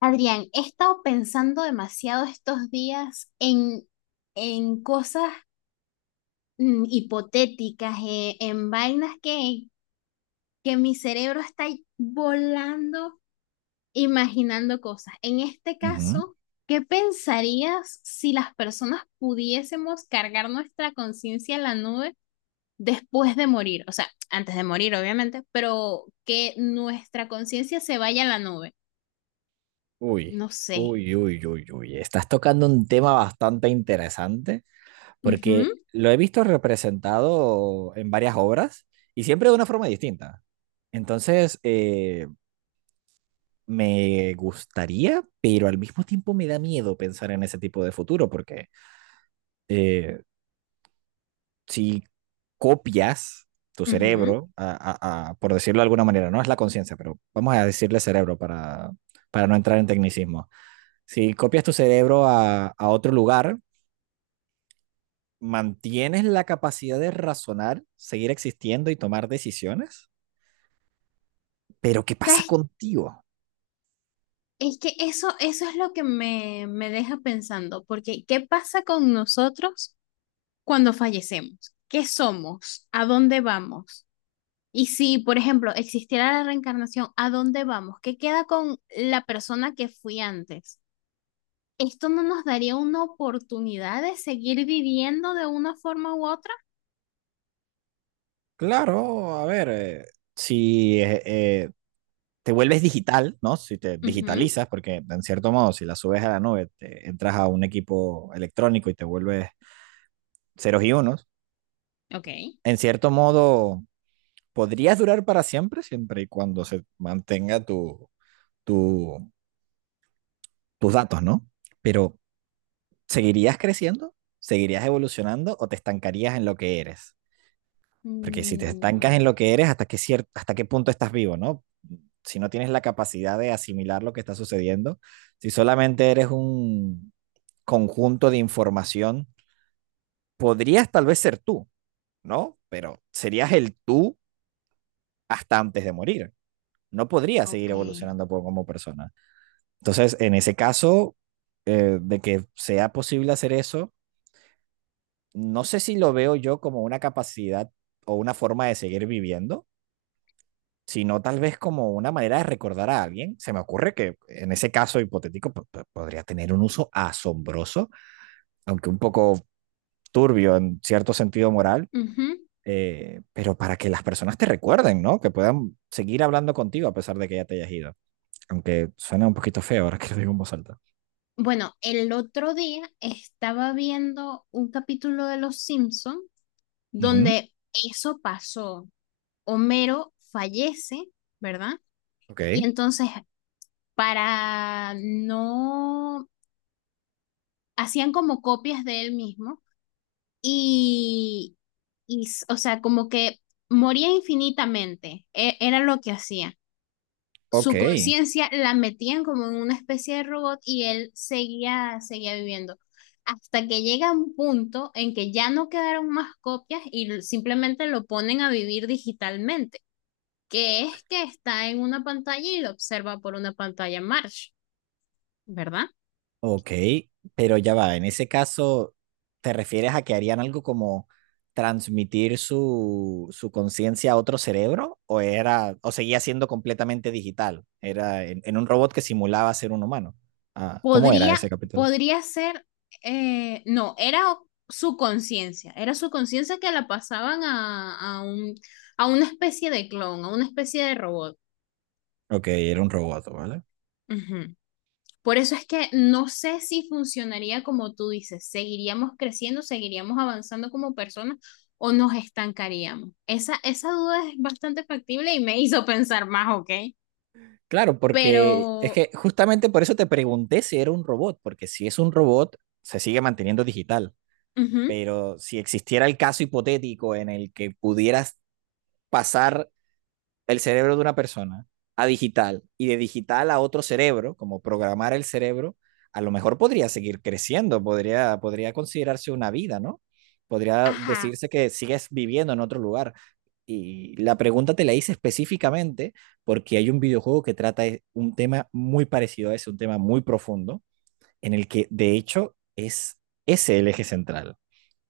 Adrián, he estado pensando demasiado estos días en cosas hipotéticas, en vainas que mi cerebro está ahí volando, imaginando cosas. En este Ujú. caso, ¿qué pensarías si las personas pudiésemos cargar nuestra conciencia en la nube después de morir? O sea, antes de morir, obviamente, pero que nuestra conciencia se vaya a la nube. Uy, No sé. uy, uy, uy, uy. Estás tocando un tema bastante interesante Ujú, porque lo he visto representado en varias obras y siempre de una forma distinta. Entonces, me gustaría, pero al mismo tiempo me da miedo pensar en ese tipo de futuro porque eh, si copias tu ujú. cerebro, por decirlo de alguna manera, no es la conciencia, pero vamos a decirle cerebro para no entrar en tecnicismo. Si copias tu cerebro a otro lugar, mantienes la capacidad de razonar, seguir existiendo y tomar decisiones, pero ¿qué pasa ¿Sabes contigo? Es que eso es lo que me deja pensando, porque ¿qué pasa con nosotros cuando fallecemos? ¿Qué somos? ¿A dónde vamos? Y si, por ejemplo, existiera la reencarnación, ¿a dónde vamos? ¿Qué queda con la persona que fui antes? ¿Esto no nos daría una oportunidad de seguir viviendo de una forma u otra? Claro, a ver, si te vuelves digital, ¿no? Si te Ujú, digitalizas, porque en cierto modo, si la subes a la nube, te entras a un equipo electrónico y te vuelves ceros y unos, ok. en cierto modo, podrías durar para siempre, siempre y cuando se mantenga tu, tus datos, ¿no? Pero ¿seguirías creciendo? ¿Seguirías evolucionando o te estancarías en lo que eres? Porque si te estancas en Mm, lo que eres, ¿ hasta qué punto estás vivo, no? Si no tienes la capacidad de asimilar lo que está sucediendo, si solamente eres un conjunto de información, podrías tal vez ser tú, ¿no? Pero serías el tú hasta antes de morir. No podrías seguir ok. evolucionando como persona. Entonces, en ese caso, de que sea posible hacer eso, no sé si lo veo yo como una capacidad o una forma de seguir viviendo, sino tal vez como una manera de recordar a alguien. Se me ocurre que en ese caso hipotético podría tener un uso asombroso, aunque un poco turbio en cierto sentido moral, Ujú. Pero para que las personas te recuerden, ¿no? Que puedan seguir hablando contigo a pesar de que ya te hayas ido. Aunque suena un poquito feo ahora que lo digo en voz alta. Bueno, el otro día estaba viendo un capítulo de Los Simpson Ujú. donde eso pasó. Homero fallece, ¿verdad? Ok, Y entonces, para no hacían como copias de él mismo y, y o sea, como que moría infinitamente. Era lo que hacía. ok. Su conciencia la metían como en una especie de robot y él seguía viviendo. Hasta que llega un punto en que ya no quedaron más copias y simplemente lo ponen a vivir digitalmente, que es que está en una pantalla y lo observa por una pantalla Marsh, ¿verdad? Ok, pero ya va, en ese caso, ¿te refieres a que harían algo como transmitir su conciencia a otro cerebro? ¿O era, o seguía siendo completamente digital? Era en un robot que simulaba ser un humano. Ah, ¿cómo era Podría, ese capítulo? podría ser, no, era su conciencia que la pasaban a una especie de clon, a una especie de robot. Ok, era un robot, ¿vale? Ujú. Por eso es que no sé si funcionaría como tú dices, seguiríamos creciendo, seguiríamos avanzando como personas o nos estancaríamos. Esa duda es bastante factible y me hizo pensar más, ¿ok? Claro, porque es Pero, que justamente por eso te pregunté si era un robot, porque si es un robot, se sigue manteniendo digital, ujú, pero si existiera el caso hipotético en el que pudieras pasar el cerebro de una persona a digital y de digital a otro cerebro, como programar el cerebro, a lo mejor podría seguir creciendo, podría considerarse una vida, ¿no? Podría ajá, decirse que sigues viviendo en otro lugar. Y la pregunta te la hice específicamente porque hay un videojuego que trata un tema muy parecido a ese, un tema muy profundo, en el que de hecho es ese el eje central.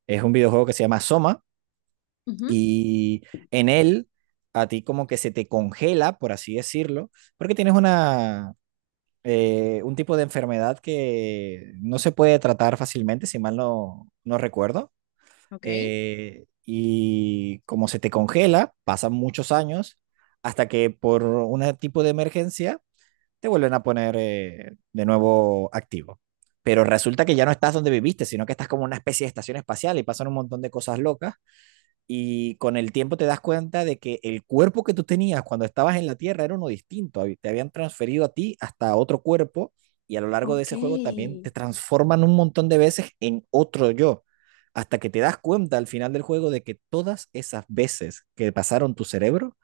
Es un videojuego que se llama Soma, ujú, y en él a ti como que se te congela, por así decirlo, porque tienes un tipo de enfermedad que no se puede tratar fácilmente, si mal no recuerdo. ok, Y como se te congela, pasan muchos años hasta que por un tipo de emergencia te vuelven a poner de nuevo activo. Pero resulta que ya no estás donde viviste, sino que estás como una especie de estación espacial y pasan un montón de cosas locas y con el tiempo te das cuenta de que el cuerpo que tú tenías cuando estabas en la Tierra era uno distinto, te habían transferido a ti hasta otro cuerpo y a lo largo de ok. ese juego también te transforman un montón de veces en otro yo, hasta que te das cuenta al final del juego de que todas esas veces que pasaron tu cerebro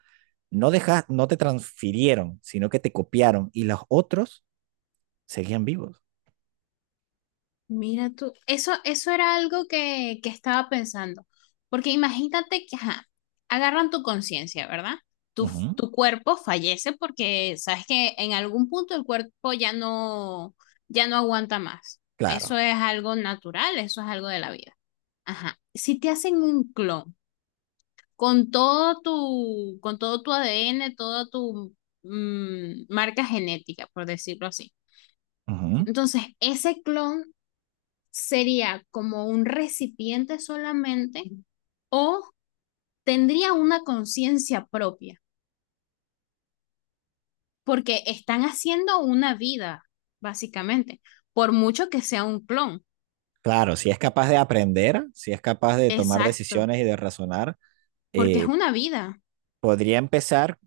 no te transfirieron, sino que te copiaron y los otros seguían vivos. Mira tú, eso era algo que estaba pensando, porque imagínate que ajá, agarran tu conciencia, ¿verdad? Tu, f- Ujú, tu cuerpo fallece porque sabes que en algún punto el cuerpo ya no aguanta más. Eso claro. es algo natural, eso es algo de la vida. Ajá. Si te hacen un clon con todo tu ADN, toda tu marca genética, por decirlo así. Ujú, Entonces, ese clon sería como un recipiente solamente o tendría una conciencia propia, porque están haciendo una vida, básicamente, por mucho que sea un clon. claro, si es capaz de aprender, si es capaz de tomar Exacto, decisiones y de razonar, porque es eh, una vida. Podría empezar,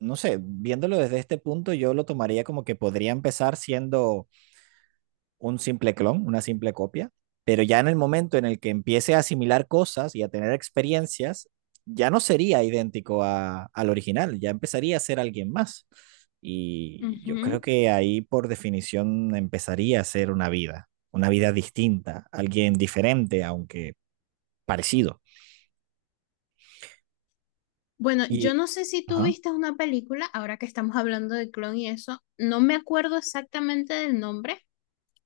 no sé, viéndolo desde este punto, yo lo tomaría como que podría empezar siendo un simple clon, una simple copia, pero ya en el momento en el que empiece a asimilar cosas y a tener experiencias, ya no sería idéntico al original, ya empezaría a ser alguien más. Y yo creo Ujú. que ahí por definición empezaría a ser una vida distinta, alguien diferente, aunque parecido. Bueno, yo Y, no sé si tú ajá, viste una película, ahora que estamos hablando de clon y eso, no me acuerdo exactamente del nombre,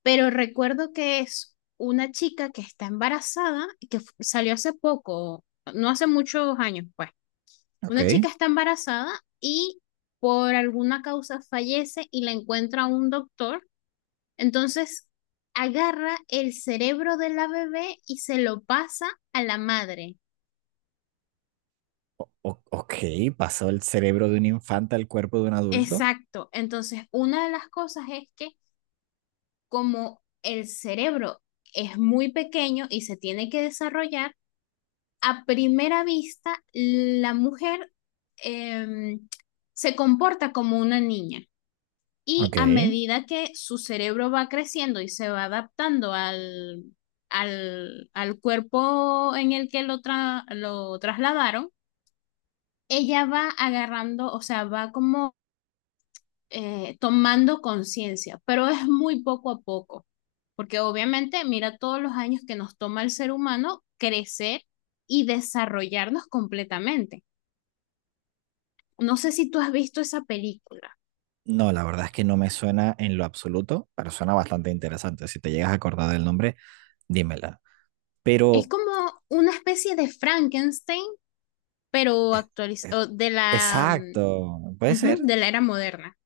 pero recuerdo que es una chica que está embarazada, y que salió hace poco, no hace muchos años, pues. Una ok. chica está embarazada y por alguna causa fallece y la encuentra un doctor. Entonces agarra el cerebro de la bebé y se lo pasa a la madre. Ok, pasó el cerebro de un infante al cuerpo de un adulto. Exacto. Entonces, una de las cosas es que como el cerebro es muy pequeño y se tiene que desarrollar, a primera vista la mujer em, se comporta como una niña. Y Ok. a medida que su cerebro va creciendo y se va adaptando al cuerpo en el que lo trasladaron, ella va agarrando, o sea, va como tomando conciencia, pero es muy poco a poco, porque obviamente mira todos los años que nos toma el ser humano crecer y desarrollarnos completamente. No sé si tú has visto esa película. No, la verdad es que no me suena en lo absoluto, pero suena bastante interesante. Si te llegas a acordar del nombre, dímela. Es Pero, como una especie de Frankenstein pero eh, actualizado exacto, puede ujú, ser, de la era moderna.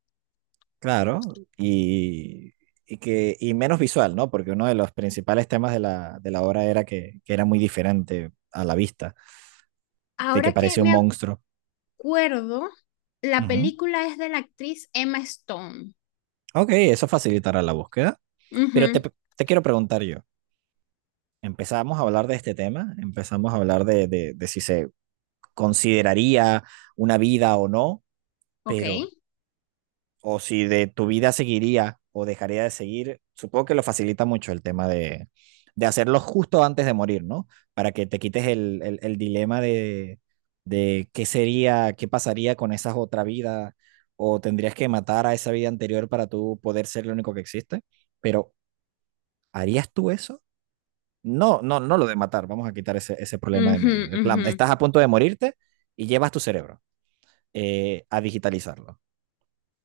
claro. Y que, y menos visual, ¿no? Porque uno de los principales temas de de la obra era que era muy diferente a la vista, de que Ahora que parecía un me monstruo. acuerdo, la Ujú. película es de la actriz Emma Stone. Ok, eso facilitará la búsqueda. Pero Ujú, te, te quiero preguntar yo. Empezamos a hablar de este tema, empezamos a hablar de si se consideraría una vida o no, ok. pero, o si de tu vida seguiría o dejaría de seguir, supongo que lo facilita mucho el tema de hacerlo justo antes de morir, ¿no? Para que te quites el dilema de qué sería, qué pasaría con esa otra vida, o tendrías que matar a esa vida anterior para tú poder ser lo único que existe, pero ¿harías tú eso? No, no, no lo de matar. Vamos a quitar ese problema de Ujú, medio. De plan, ujú, estás a punto de morirte y llevas tu cerebro a digitalizarlo.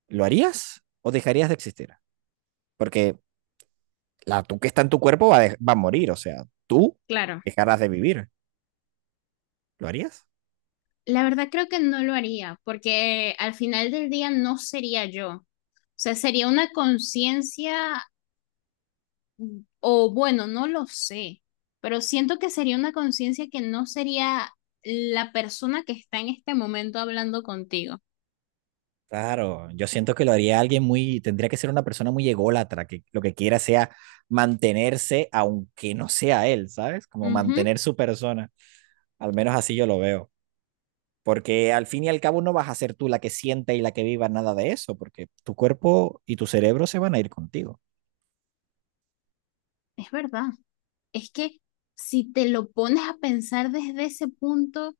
¿Lo harías o dejarías de existir? Porque la tú que está en tu cuerpo va, va a morir, o sea, tú claro. dejarás de vivir. ¿Lo harías? La verdad creo que no lo haría, porque al final del día no sería yo. O sea, sería una conciencia, o bueno, no lo sé, pero siento que sería una conciencia que no sería la persona que está en este momento hablando contigo. Claro, yo siento que lo haría alguien muy, tendría que ser una persona muy ególatra, que lo que quiera sea mantenerse, aunque no sea él, ¿sabes? Como Ujú. mantener su persona. Al menos así yo lo veo. Porque al fin y al cabo no vas a ser tú la que sienta y la que viva nada de eso, porque tu cuerpo y tu cerebro se van a ir contigo. Es verdad. Es que si te lo pones a pensar desde ese punto,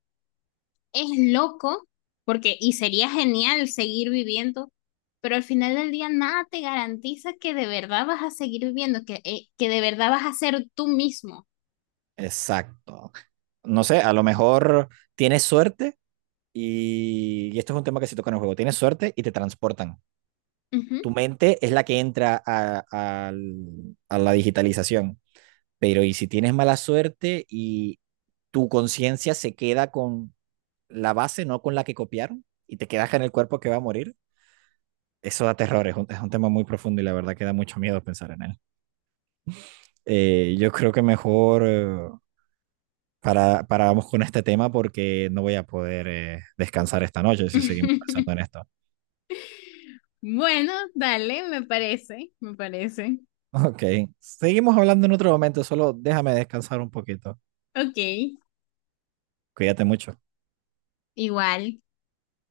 es loco, porque, y sería genial seguir viviendo, pero al final del día nada te garantiza que de verdad vas a seguir viviendo, que de verdad vas a ser tú mismo. Exacto. No sé, a lo mejor tienes suerte y esto es un tema que se toca en el juego. Tienes suerte y te transportan. Tu Ujú. mente es la que entra a, a la digitalización, pero ¿y si tienes mala suerte y tu conciencia se queda con la base, no con la que copiaron, y te quedas en el cuerpo que va a morir? Eso da terror, es un tema muy profundo y la verdad que da mucho miedo pensar en él. Yo creo que mejor para, paramos con este tema porque no voy a poder descansar esta noche si seguimos pensando en esto. Bueno, dale, me parece, me parece. Ok, seguimos hablando en otro momento, solo déjame descansar un poquito. Ok, Cuídate mucho. igual.